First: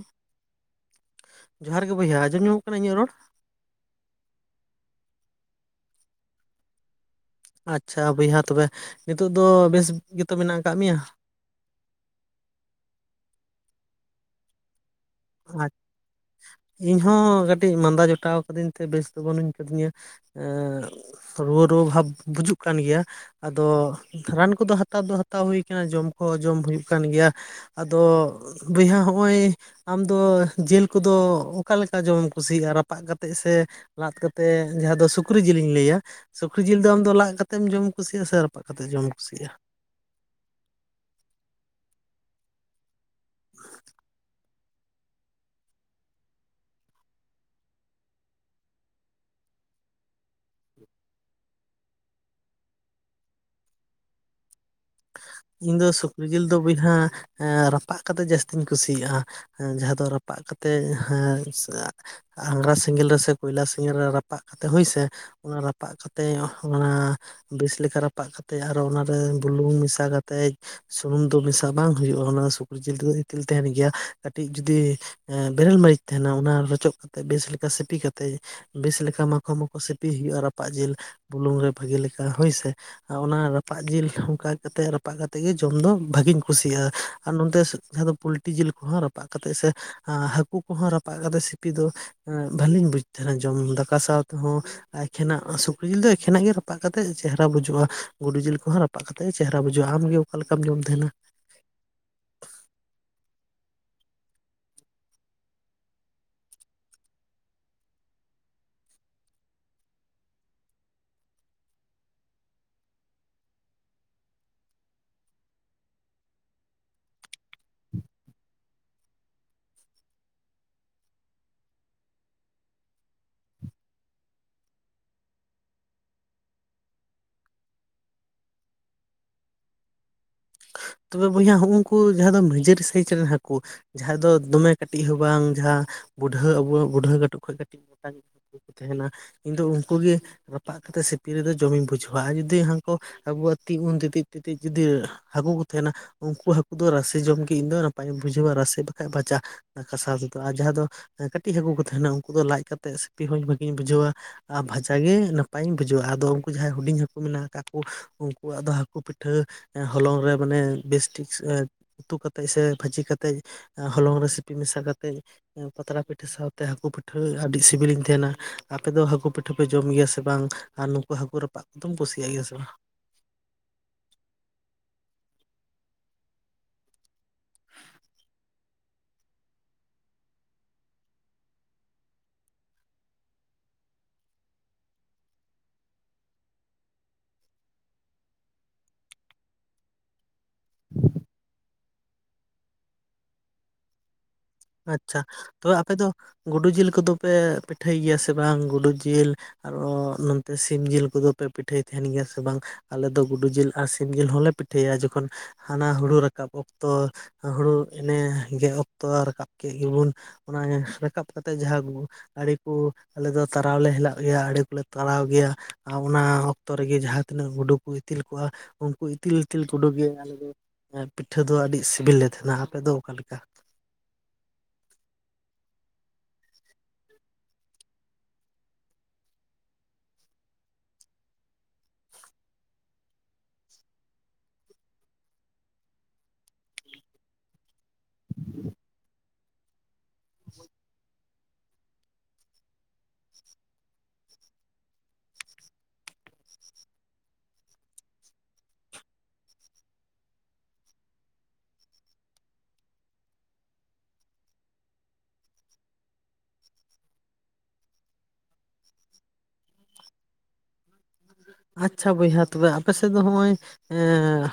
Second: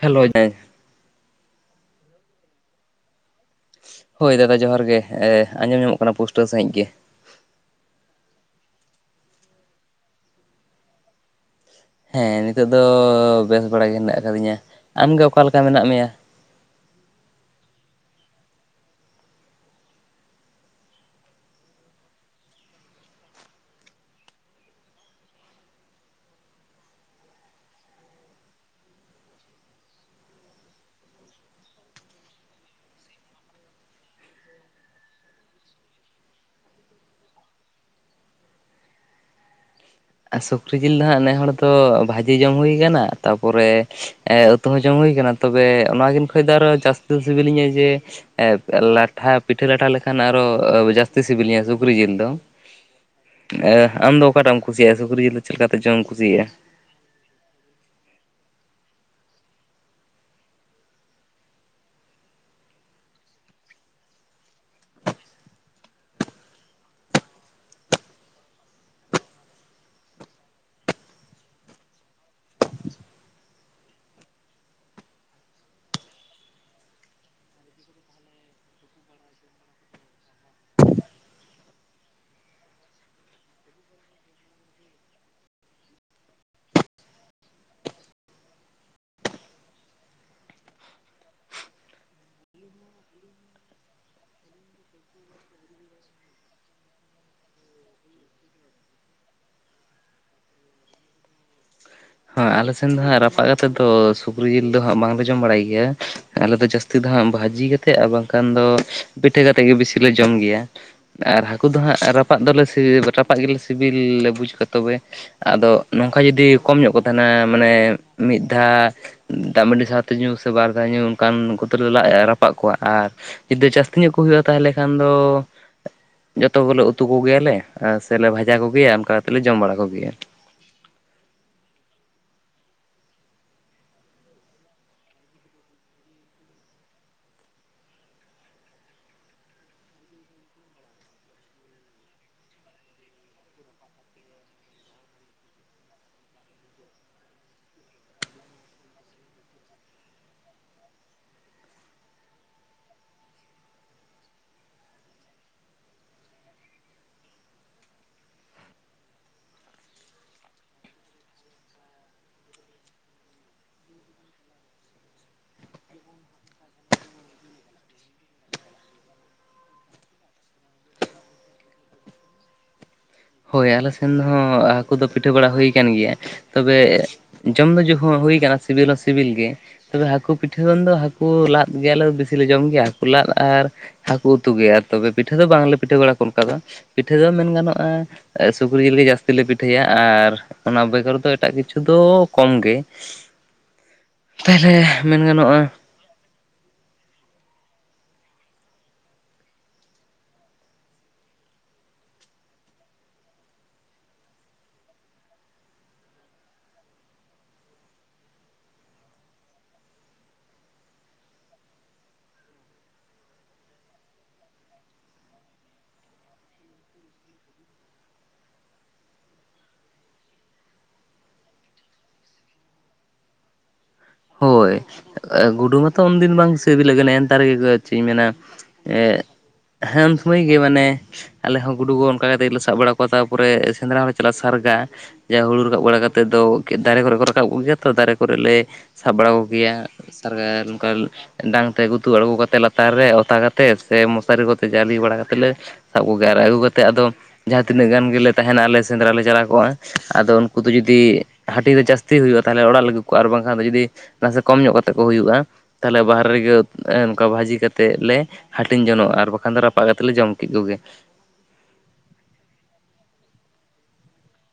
Hello ᱫᱟᱭ - ᱡᱚᱦᱟᱨ ᱜᱮ ᱵᱚᱭᱦᱟ ᱟᱡᱸᱡᱚᱢᱚᱜ ᱠᱟᱱᱟ ᱤᱧᱟᱹᱜ ᱨᱚᱲ? ᱦᱳᱭ ᱫᱟᱫᱟ ᱡᱚᱦᱟᱨ ᱜᱮ ᱟᱸᱡᱚᱢ ᱧᱟᱢᱚᱜ ᱠᱟᱱᱟ ᱯᱩᱥᱴᱟᱹᱣ ᱥᱟᱺᱦᱤᱡ ᱜᱮ᱾ ᱟᱪᱪᱷᱟ ᱵᱚᱭᱦᱟ ᱛᱚᱵᱮ ᱱᱤᱛᱚᱜ ᱫᱚ ᱵᱮᱥ ᱜᱮᱛᱚ ᱢᱮᱱᱟᱜ ᱟᱠᱟᱫ ᱢᱮᱭᱟ ᱾ ᱦᱮᱸ ᱱᱤᱛᱚᱜᱜ ᱫᱚ ᱵᱮᱥ ᱵᱟᱲᱟ ᱜᱮ ᱦᱮᱱᱟᱜ ᱟᱠᱟᱫᱤᱧᱟ ᱟᱢᱜᱮ ᱚᱠᱟᱞ ᱞᱮᱠᱟ ᱢᱮᱱᱟᱜ ᱢᱮᱭᱟ? ᱤᱧ ᱦᱚᱸ ᱠᱟᱹᱴᱤᱡ ᱢᱟᱫᱟ ᱡᱚᱴᱟᱣ ᱠᱟᱹᱫᱤᱧ ᱛᱮ ᱵᱮᱥ ᱫᱚ ᱵᱟᱹᱱᱩᱧ ᱠᱟᱹᱫᱤᱧᱟ ᱾ ᱨᱩᱣᱟᱹ ᱨᱩᱣᱟᱹ ᱵᱷᱟᱵ ᱵᱩᱡᱩᱜ ᱠᱟᱱ ᱜᱮᱭᱟ᱾ ᱟᱫᱚ ᱨᱟᱱ ᱠᱚᱫᱚ ᱦᱟᱛᱟᱣ ᱫᱚ ᱦᱟᱛᱟᱣ ᱦᱩᱭ ᱠᱟᱱᱟ ᱡᱚᱢ ᱠᱚᱦᱚᱸ ᱡᱚᱢ ᱦᱩᱭᱩᱜ ᱠᱟᱱ ᱜᱮᱭᱟ᱾ ᱟᱫᱚ ᱵᱚᱭᱦᱟ ᱦᱚᱸᱜ-ᱚᱭ ᱟᱢᱫᱚ ᱡᱤᱞ ᱠᱚᱫᱚ ᱚᱠᱟᱮ ᱞᱮᱠᱟ ᱡᱚᱢᱮ ᱮᱢ ᱠᱩᱥᱤᱭᱟᱜ-ᱟ ᱨᱟᱯᱟᱜ ᱠᱟᱛᱮᱫ ᱥᱮ ᱞᱟᱫ ᱠᱟᱛᱮᱫ ᱡᱟᱦᱟᱸ ᱫᱚ ᱥᱩᱠᱨᱤ ᱡᱤᱞᱤᱧ ᱞᱟᱹᱭᱟ ᱾ ᱥᱩᱠᱨᱤ ᱡᱤᱞ ᱫᱚ ᱟᱢᱫᱚ ᱞᱟᱜ ᱠᱟᱛᱮᱢ ᱡᱚᱢ ᱠᱩᱥᱤᱭ-ᱟ ᱥᱮ ᱨᱟᱯᱟᱜ ᱠᱟᱛᱮ ᱡᱚᱢ ᱠᱩᱥᱤᱭᱟᱜ-ᱟ᱾ ᱥᱩᱠᱨᱤ ᱡᱤᱞ ᱫᱚ ᱦᱟᱸᱜ ᱱᱮ ᱦᱚᱲ ᱫᱚ ᱵᱷᱟᱹᱡᱤ ᱡᱚᱢ ᱦᱩᱭ ᱠᱟᱱᱟ, ᱛᱟᱯᱚᱨᱮ ᱚᱛᱩ ᱦᱚᱸ ᱡᱚᱢ ᱦᱩᱭᱟᱱᱟ ᱛᱚᱵᱮ ᱚᱱᱟᱠᱤᱱ ᱠᱷᱚᱡ ᱫᱚ ᱟᱨᱚ ᱡᱟᱹᱥᱛᱤ ᱫᱚ ᱥᱤᱵᱤᱞᱤᱧᱟᱹ ᱡᱮ ᱦᱮᱸ ᱞᱟᱴᱷᱟ ᱯᱤᱴᱷᱟᱹ ᱞᱟᱴᱷᱟ ᱞᱮᱠᱷᱟᱱ ᱟᱨᱚ ᱡᱟᱹᱥᱛᱤ ᱥᱤᱵᱤᱞᱤᱧᱟ ᱥᱩᱠᱨᱤ ᱡᱤᱞ ᱫᱚ᱾ ᱟᱢ ᱫᱚ ᱚᱠᱟᱴᱟᱜ ᱮᱢ ᱠᱩᱥᱤᱭᱟᱜ-ᱟ ᱥᱩᱠᱨᱤ ᱡᱤᱞ ᱫᱚ ᱪᱮᱫ ᱠᱟᱛᱮ ᱡᱚᱢ ᱮᱢ ᱠᱩᱥᱤᱭᱟᱜ-ᱟ᱾ ᱡᱟᱦᱟᱸ ᱨᱟᱯᱟᱜ ᱠᱟᱛᱮᱜ ᱡᱟᱹᱥᱛᱤᱧ ᱠᱩᱥᱤᱭᱟᱜ-ᱟ᱾ ᱡᱟᱦᱟᱸ ᱫᱚ ᱨᱟᱯᱟᱜ ᱠᱟᱛᱮᱫ ᱦᱮᱸ ᱟᱝᱜᱨᱟ ᱥᱮᱸᱜᱮᱞ ᱨᱮ ᱥᱮ ᱠᱚᱭᱞᱟ ᱥᱮᱸᱜᱮᱞ ᱨᱮ ᱨᱟᱯᱟᱜ ᱠᱟᱛᱮᱜ ᱦᱳᱭᱥᱮ ᱚᱱᱟ ᱨᱟᱯᱟᱜ ᱠᱟᱛᱮᱫ ᱚᱱᱟ ᱵᱮᱥ ᱞᱮᱠᱟ ᱨᱟᱯᱟᱜ ᱠᱟᱛᱮᱜ ᱟᱨᱚ ᱚᱱᱟᱨᱮ ᱵᱩᱞᱩᱝ ᱢᱮᱥᱟ ᱠᱟᱛᱮᱫ ᱥᱩᱱᱩᱢ ᱫᱚ ᱢᱮᱥᱟᱜ ᱵᱟᱝ ᱦᱩᱭᱩᱜ-ᱟ ᱚᱱᱟ ᱥᱩᱠᱨᱤ ᱡᱤᱞ ᱛᱮᱫ ᱜᱤᱛᱤᱞ ᱛᱟᱦᱮᱱ ᱜᱮᱭᱟ ᱠᱟᱹᱴᱤᱡ ᱡᱩᱫᱤ ᱵᱮᱨᱮᱞ ᱢᱟᱨᱤᱪ ᱛᱟᱦᱮᱱᱟ ᱚᱱᱟ ᱨᱚᱪᱚᱜ ᱠᱟᱛᱮᱜ ᱵᱮᱥ ᱞᱮᱠᱟ ᱥᱤᱯᱤ ᱠᱟᱛᱮᱜ ᱵᱮᱥ ᱞᱮᱠᱟ ᱢᱟᱠᱚ ᱢᱟᱠᱚ ᱥᱤᱯᱤ ᱦᱩᱭᱩᱜ-ᱟ ᱨᱟᱯᱟᱜ ᱡᱤᱞ ᱵᱩᱞᱩᱝ ᱨᱮ ᱵᱷᱟᱹᱜᱤ ᱞᱮᱠᱟ ᱦᱳᱭᱥᱮ ᱚᱱᱟ ᱨᱟᱯᱟᱜ ᱡᱤᱞ ᱦᱚᱸ ᱚᱱᱠᱟ ᱠᱟᱛᱮ ᱨᱟᱯᱟᱜ ᱠᱟᱛᱮ ᱜᱮ ᱡᱚᱢ ᱫᱚ ᱵᱷᱟᱜᱤᱧ ᱠᱩᱥᱤᱭᱟᱜ-ᱟ ᱟᱨ ᱱᱚᱛᱮ ᱡᱟᱦᱟᱸ ᱫᱚ ᱯᱞᱴᱤ ᱡᱤᱞ ᱠᱚᱦᱚᱸ ᱨᱟᱯᱟᱜ ᱨᱟᱯᱟᱜ ᱠᱟᱛᱮᱜ ᱥᱮ ᱦᱟᱹᱠᱩ ᱠᱚᱦᱚᱸ ᱨᱟᱯᱟᱜ ᱠᱟᱛᱮ ᱥᱤᱯᱤ ᱫᱚ ᱵᱷᱟᱞᱤᱧ ᱵᱩᱡ ᱛᱟᱦᱮᱱᱟ ᱡᱚᱢ ᱫᱟᱠᱟ ᱥᱟᱶ ᱛᱮᱦᱚᱸ᱾ ᱮᱠᱷᱮᱱᱟᱜ ᱥᱩᱠᱨᱤ ᱡᱤᱞ ᱫᱚ ᱮᱠᱷᱮᱱᱟᱜ ᱜᱮ ᱨᱟᱯᱟᱜ ᱠᱟᱛᱮᱫ ᱪᱮᱦᱨᱟ ᱵᱩᱡᱩᱜ-ᱟ ᱜᱩᱰᱩ ᱡᱤᱞ ᱠᱚᱦᱚᱸ ᱨᱟᱯᱟᱜ ᱠᱟᱛᱮ ᱪᱮᱦᱨᱟ ᱵᱩᱡᱩ-ᱟ ᱟᱢᱜᱮ ᱚᱠᱟ ᱞᱮᱠᱟᱢ ᱡᱚᱢ ᱛᱟᱦᱮᱱᱟ? ᱟᱞᱮ ᱥᱮᱱ ᱫᱚ ᱦᱟᱸᱜ ᱨᱟᱯᱟᱜ ᱠᱟᱛᱮᱜ ᱫᱚ ᱥᱩᱠᱨᱤ ᱡᱤᱞ ᱫᱚ ᱦᱟᱸᱜ ᱵᱟᱝᱞᱮ ᱡᱚᱢ ᱵᱟᱲᱟᱭ ᱜᱮᱭᱟ᱾ ᱟᱞᱮ ᱫᱚ ᱡᱟᱹᱥᱛᱤ ᱫᱚ ᱦᱟᱸᱜ ᱵᱷᱟᱹᱡᱤ ᱠᱟᱛᱮᱜ ᱟᱨ ᱵᱟᱝ ᱠᱷᱟᱱ ᱫᱚ ᱯᱤᱴᱷᱟᱹ ᱠᱟᱛᱮᱫ ᱜᱮ ᱵᱮᱥᱤᱞᱮ ᱡᱚᱢ ᱜᱮᱭᱟ᱾ ᱟᱨ ᱦᱟᱹᱠᱩ ᱫᱚ ᱦᱟᱸᱜ ᱨᱟᱯᱟᱜ ᱫᱚᱞᱮ ᱨᱟᱯᱟᱜ ᱜᱮᱞᱮ ᱥᱤᱵᱤᱞ ᱞᱮ ᱵᱩᱡᱽ ᱠᱚᱣᱟ ᱛᱚᱵᱮ᱾ ᱟᱫᱚ ᱱᱚᱝᱠᱟ ᱡᱚᱫᱤ ᱠᱚᱢ ᱧᱚᱜ ᱠᱚ ᱛᱟᱦᱮᱱᱟ ᱢᱟᱱᱮ ᱢᱤᱫ ᱫᱷᱟᱣ ᱫᱟᱜ ᱢᱟᱹᱰᱤ ᱥᱟᱶᱛᱮ ᱧᱩ ᱥᱮ ᱵᱟᱨ ᱫᱷᱟᱣ ᱧᱩ ᱚᱱᱠᱟᱱ ᱠᱚᱛᱮ ᱞᱮ ᱨᱟᱯᱟᱜ ᱠᱚᱣᱟ᱾ ᱟᱨ ᱡᱩᱫᱤ ᱡᱟᱹᱥᱛᱤ ᱧᱚᱜ ᱠᱚ ᱦᱩᱭᱩᱜ-ᱟ ᱛᱟᱦᱚᱞᱮ ᱠᱷᱟᱱ ᱫᱚ ᱡᱚᱛᱚ ᱜᱮᱞᱮ ᱩᱛᱩ ᱠᱚ ᱜᱮᱭᱟ ᱞᱮ ᱥᱮᱞᱮ ᱵᱷᱟᱡᱟ ᱠᱚ ᱜᱮᱭᱟ ᱚᱱᱠᱟ ᱠᱟᱛᱮ ᱞᱮ ᱡᱚᱢ ᱵᱟᱲᱟ ᱠᱚ ᱜᱮᱭᱟ᱾ ᱛᱚᱵᱮ ᱵᱚᱭᱦᱟ ᱦᱚᱸᱜ ᱩᱱᱠᱩ ᱡᱟᱦᱟᱸ ᱫᱚ ᱱᱤᱡᱟᱹᱨᱤ ᱥᱟᱭᱤᱡ ᱨᱮᱱ ᱦᱟᱹᱠᱩ ᱡᱟᱦᱟᱸᱭ ᱫᱚ ᱫᱚᱢᱮ ᱠᱟᱹᱴᱤᱡ ᱦᱚᱸ ᱵᱟᱝ ᱡᱟᱦᱟᱸ ᱵᱩᱰᱷᱟᱹ ᱟᱵᱚ ᱵᱩᱰᱷᱟᱹ ᱠᱟᱹᱴᱩᱵ ᱠᱷᱚᱱ ᱠᱟᱹᱴᱤᱡ ᱢᱚᱴᱟ ᱧᱪᱚ ᱛᱮᱦᱮᱱᱟ ᱤᱧ ᱫᱚ ᱩᱱᱠᱩᱩ ᱜᱤ ᱨᱟᱯᱟᱜ ᱠᱟᱛᱮᱫ ᱥᱤᱯᱤ ᱨᱮᱫᱚ ᱡᱚᱢᱤᱧ ᱵᱩᱡᱷᱟᱹᱣᱟ ᱟᱨ ᱡᱩᱫᱤ ᱦᱟᱱᱠᱩ ᱟᱵᱩᱣᱟᱜ ᱛᱤᱜ ᱩᱱ ᱛᱤᱛᱤᱡ ᱛᱤᱛᱤᱡ ᱡᱩᱫᱤ ᱦᱟᱠᱩ ᱠᱚ ᱾ ᱛᱟᱦᱮᱱᱟ ᱩᱱᱠᱩ ᱦᱟᱹᱠᱩ ᱫᱚ ᱨᱟᱥᱮ ᱡᱚᱢ ᱜᱮ ᱤᱧ ᱫᱚ ᱱᱟᱯᱟᱭᱤᱧ ᱵᱩᱡᱷᱟᱹᱣᱟ ᱨᱟᱥᱮ ᱵᱟᱠᱷᱷᱟᱡ ᱵᱷᱟᱡᱟ ᱾ ᱠᱟᱥᱟᱣ ᱛᱮᱫᱚ ᱟᱨ ᱡᱟᱦᱟᱸ ᱫᱚ ᱠᱟᱹᱴᱤᱡ ᱦᱟᱹᱠᱩ ᱠᱚ ᱛᱟᱦᱮᱱᱟ ᱩᱱᱠᱩ ᱫᱚ ᱞᱟᱡ ᱠᱟᱛᱮᱜ ᱥᱤᱯᱤ ᱦᱚᱸᱧ ᱵᱷᱟᱹᱜᱤᱧ ᱵᱩᱡᱷᱟᱹᱣ ᱾ ᱟ ᱵᱷᱟᱡᱟ ᱜᱮ ᱱᱟᱯᱟᱭᱤᱧ ᱵᱩᱡᱷᱟᱹᱣᱟ ᱟᱫᱚ ᱩᱱᱠᱩ ᱡᱟᱦᱟᱸᱭ ᱦᱩᱰᱤᱧ ᱦᱟᱹᱠᱩ ᱢᱮᱱᱟᱜ ᱟᱠᱟᱫ ᱠᱚ ᱾ ᱩᱱᱠᱩᱣᱟᱜ ᱫᱚ ᱦᱟᱹᱠᱩ ᱯᱤᱴᱷᱟᱹ ᱮ ᱦᱚᱞᱚᱝ ᱨᱮ ᱢᱟᱱᱮ ᱵᱮᱥ ᱴᱷᱤᱠ ᱾ ᱩᱛᱩ ᱠᱟᱛᱮᱫ ᱥᱮ ᱵᱷᱟᱹᱡᱤ ᱠᱟᱛᱮᱫ ᱦᱚᱞᱚᱝ ᱨᱮ ᱥᱤᱯᱤ ᱢᱮᱥᱟ ᱠᱟᱛᱮᱫ ᱾ ᱯᱟᱛᱲᱟ ᱯᱤᱴᱷᱟᱹ ᱥᱟᱶᱛᱮ ᱦᱟᱹᱠᱩ ᱯᱤᱴᱷᱟᱹ ᱟᱹᱰᱤ ᱥᱤᱵᱤᱞᱤᱧ ᱛᱟᱦᱮᱱᱟ ᱟᱯᱮ ᱫᱚ ᱦᱟᱹᱠᱩ ᱯᱤᱴᱷᱟᱹ ᱯᱮ ᱡᱚᱢ ᱜᱮᱭᱟ ᱥᱮ ᱵᱟᱝ? ᱟᱨ ᱱᱩᱠᱩ ᱦᱟᱹᱠᱩ ᱨᱟᱯᱟᱜ ᱠᱚᱫᱚᱢ ᱠᱩᱥᱤᱭᱟᱜ ᱜᱮᱭᱟ ᱥᱮ ᱵᱟᱝ? ᱦᱳᱭ ᱟᱞᱮ ᱥᱮᱱ ᱦᱚᱸ ᱦᱟᱹᱠᱩ ᱫᱚ ᱯᱤᱴᱷᱟᱹ ᱵᱮᱲᱟ ᱦᱩᱭ ᱠᱟᱱ ᱜᱮᱭᱟ ᱾ ᱛᱚᱵᱮ ᱡᱚᱢ ᱫᱚ ᱡᱚᱦᱩ ᱦᱩᱭ ᱠᱟᱱᱟ ᱥᱤᱵᱤᱞ ᱦᱚᱸ ᱥᱤᱵᱤᱞ ᱜᱮ ᱾ ᱛᱚᱵᱮ ᱦᱟᱹᱠᱩ ᱯᱤᱴᱷᱟᱹ ᱠᱷᱚᱱ ᱫᱚ ᱦᱟᱹᱠᱩ ᱞᱟᱫ ᱜᱮᱭᱟᱞᱮ ᱵᱤᱥᱤᱞᱮ ᱡᱚᱢ ᱜᱮᱭᱟ ᱦᱟᱹᱠᱩ ᱞᱟᱫ ᱾ᱟᱨ ᱦᱟᱹᱠᱩ ᱩᱛᱩ ᱜᱮ ᱛᱚᱵᱮ ᱯᱤᱴᱷᱟᱹ ᱫᱚ ᱵᱟᱝᱞᱮ ᱯᱤᱴᱷᱟᱹ ᱵᱟᱲᱟ ᱠᱚ ᱚᱱᱠᱟ ᱫᱚ ᱯᱤᱴᱷᱟᱹ ᱫᱚ ᱢᱮᱱ ᱜᱟᱱᱚᱜᱼᱟ᱾ ᱥᱩᱠᱨᱤ ᱡᱤᱞ ᱜᱮ ᱡᱟᱹᱥᱛᱤ ᱞᱮ ᱯᱤᱴᱷᱟᱹᱭᱟ ᱟᱨ ᱚᱱᱟ ᱵᱮᱜᱚᱨ ᱫᱚ ᱮᱴᱟᱜ ᱠᱤᱪᱷᱩ ᱫᱚ ᱠᱚᱢ ᱜᱮ ᱾ ᱟᱪᱪᱷᱟ ᱜᱟᱱᱚᱜᱼᱟ ᱛᱚᱵᱮ ᱟᱯᱮ ᱫᱚ ᱜᱩᱰᱩ ᱡᱤᱞ ᱠᱚᱫᱚ ᱯᱮ ᱯᱤᱴᱷᱟᱹᱭ ᱜᱮᱭᱟ ᱥᱮ ᱵᱟᱝ ᱜᱩᱰᱩ ᱡᱤᱞ? ᱟᱨᱚ ᱱᱚᱱᱛᱮ ᱥᱤᱢ ᱡᱤᱞ ᱠᱚᱫᱚ ᱯᱮ ᱯᱤᱴᱷᱟᱹᱭ ᱛᱟᱦᱮᱱ ᱜᱮᱭᱟ ᱥᱮ ᱵᱟᱝ? ᱟᱞᱮ ᱫᱚ ᱜᱩᱰᱩ ᱡᱤᱞ ᱟᱨ ᱥᱤᱢ ᱡᱤᱞ ᱦᱚᱸᱞᱮ ᱯᱤᱴᱷᱟᱹᱭᱟ ᱡᱚᱠᱷᱚᱱ ᱦᱟᱱᱟ ᱦᱩᱲᱩ ᱨᱟᱠᱟᱵ ᱚᱠᱛᱚ ᱦᱩᱲᱩ ᱮᱱᱮ ᱜᱮᱜ ᱚᱠᱛᱚ ᱨᱟᱠᱟᱵ ᱠᱮᱜ ᱜᱮᱵᱩᱱ ᱾ ᱚᱱᱟ ᱨᱟᱠᱟᱵ ᱠᱟᱛᱮᱜ ᱡᱟᱦᱟᱸ ᱜᱩ ᱟᱹᱰᱤ ᱠᱚ ᱟᱞᱮ ᱫᱚ ᱛᱟᱨᱟᱣᱞᱮ ᱦᱮᱞᱟᱜ ᱜᱮᱭᱟ ᱟᱹᱰᱤ ᱠᱚᱞᱮ ᱛᱟᱨᱟᱣ ᱜᱮᱭᱟ ᱾ ᱟ ᱚᱱᱟ ᱚᱠᱛᱚ ᱨᱮᱜᱮ ᱡᱟᱦᱟᱸ ᱛᱤᱱᱟᱹᱜ ᱜᱩᱰᱩ ᱠᱚ ᱤᱛᱤᱞ ᱠᱚᱜᱼᱟ ᱩᱱᱠᱩ ᱤᱛᱤᱞ ᱤᱛᱤᱞ [unintelligible] ᱜᱮ ᱟᱞᱮ ᱫᱚ ᱾ ᱯᱤᱴᱷᱟᱹ ᱫᱚ ᱟᱹᱰᱤ ᱥᱤᱵᱤᱞ ᱞᱮ ᱛᱷᱮᱱᱟ ᱟᱯᱮ ᱫᱚ ᱚᱠᱟ ᱞᱮᱠᱟ? ᱦᱳᱭ ᱜᱩᱰᱩ ᱢᱟᱛᱚ ᱩᱱᱫᱤᱱ ᱵᱟᱝ ᱥᱤᱵᱤᱞᱤᱠᱮᱱ ᱮᱱᱛᱟᱨ ᱜᱮᱠᱚ ᱪᱮᱜ ᱤᱧ ᱢᱮᱱᱟ ᱾ ᱮ ᱦᱮᱸ ᱩᱱ ᱥᱩᱢᱚᱭ ᱜᱮ ᱢᱟᱱᱮ ᱾ ᱟᱞᱮ ᱦᱚᱸ ᱜᱩᱰᱩ ᱜᱚ ᱚᱱᱠᱟ ᱠᱟᱛᱮᱜ ᱜᱮ ᱥᱟᱵ ᱵᱟᱲᱟ ᱠᱚᱣᱟ ᱛᱟᱨᱯᱚᱨᱮ ᱥᱮᱸᱫᱽᱨᱟ ᱦᱚᱸ ᱞᱮ ᱪᱟᱞᱟᱜᱼᱟ ᱥᱟᱨᱜᱟ ᱾ ᱡᱟ ᱦᱩᱲᱩ ᱨᱟᱠᱟᱵ ᱵᱟᱲᱟ ᱠᱟᱛᱮᱫ ᱫᱚ ᱫᱟᱨᱮ ᱠᱚᱨᱮ ᱠᱚ ᱨᱟᱠᱟᱵ ᱠᱚ ᱜᱮᱭᱟᱛ ᱾ ᱛᱚ ᱫᱟᱨᱮ ᱠᱚᱨᱮᱜ ᱞᱮ ᱥᱟᱵ ᱵᱟᱲᱟ ᱠᱚᱜᱮᱭᱟ ᱥᱟᱨᱜᱟ ᱱᱩᱝᱠᱟ ᱾ ᱰᱟᱝ ᱛᱮ ᱜᱩᱛᱩ ᱟᱬᱜᱳ ᱠᱟᱛᱮᱫ ᱞᱟᱛᱟᱨ ᱨᱮ ᱚᱛᱟ ᱠᱟᱛᱮᱫ ᱥᱮ ᱢᱚᱥᱟᱨᱤ ᱠᱚᱛᱮ ᱡᱟᱞᱤ ᱵᱟᱲᱟ ᱠᱟᱛᱮᱫ ᱞᱮ ᱥᱟᱵ ᱠᱚᱜᱮ ᱟᱨ ᱟᱹᱜᱩ ᱠᱟᱛᱮᱫ ᱟᱫᱚ ᱾ ᱡᱟᱦᱟᱸ ᱛᱤᱱᱟᱹᱜ ᱜᱟᱱ ᱜᱮᱞᱮ ᱛᱟᱦᱮᱱᱟ ᱟᱞᱮ ᱥᱮᱸᱫᱽᱨᱟ ᱞᱮ ᱪᱟᱞᱟᱣ ᱠᱚᱜᱼᱟ ᱟᱫᱚ ᱩᱱᱠᱩ ᱫᱚ ᱡᱩᱫᱤ ᱦᱟᱹᱴᱤᱧ ᱨᱮ ᱡᱟᱹᱥᱛᱤ ᱦᱩᱭᱩᱜᱼᱟ ᱛᱟᱦᱚᱞᱮ ᱚᱲᱟᱜ ᱞᱟᱹᱜᱩ ᱠᱚᱣᱟ ᱟᱨ ᱵᱟᱝᱠᱷᱟᱱ ᱫᱚ ᱡᱩᱫᱤ ᱱᱟᱥᱮ ᱠᱚᱢ ᱧᱚᱜ ᱠᱟᱛᱮᱫ ᱠᱚ ᱦᱩᱭᱩᱜᱼᱟ ᱾ ᱛᱟᱦᱞᱮ ᱵᱟᱦᱨᱮ ᱨᱮᱜᱮ ᱱᱚᱝᱠᱟ ᱵᱷᱟᱹᱡᱤ ᱠᱟᱛᱮᱫ ᱞᱮ ᱦᱟᱹᱴᱤᱧ ᱡᱚᱱᱚᱜᱼᱟ ᱟᱨ ᱵᱟᱠᱷᱟᱱ ᱫᱚ ᱨᱟᱯᱟᱜ ᱠᱟᱛᱮ ᱞᱮ ᱡᱚᱢ ᱠᱮᱫ ᱠᱚᱜᱮ ᱾ ᱟᱪᱪᱷᱟ ᱵᱚᱭᱦᱟ ᱛᱚᱵᱮ ᱟᱯᱮᱥᱮᱫ ᱫᱚ ᱦᱚᱜᱼᱚᱭ ᱮᱸ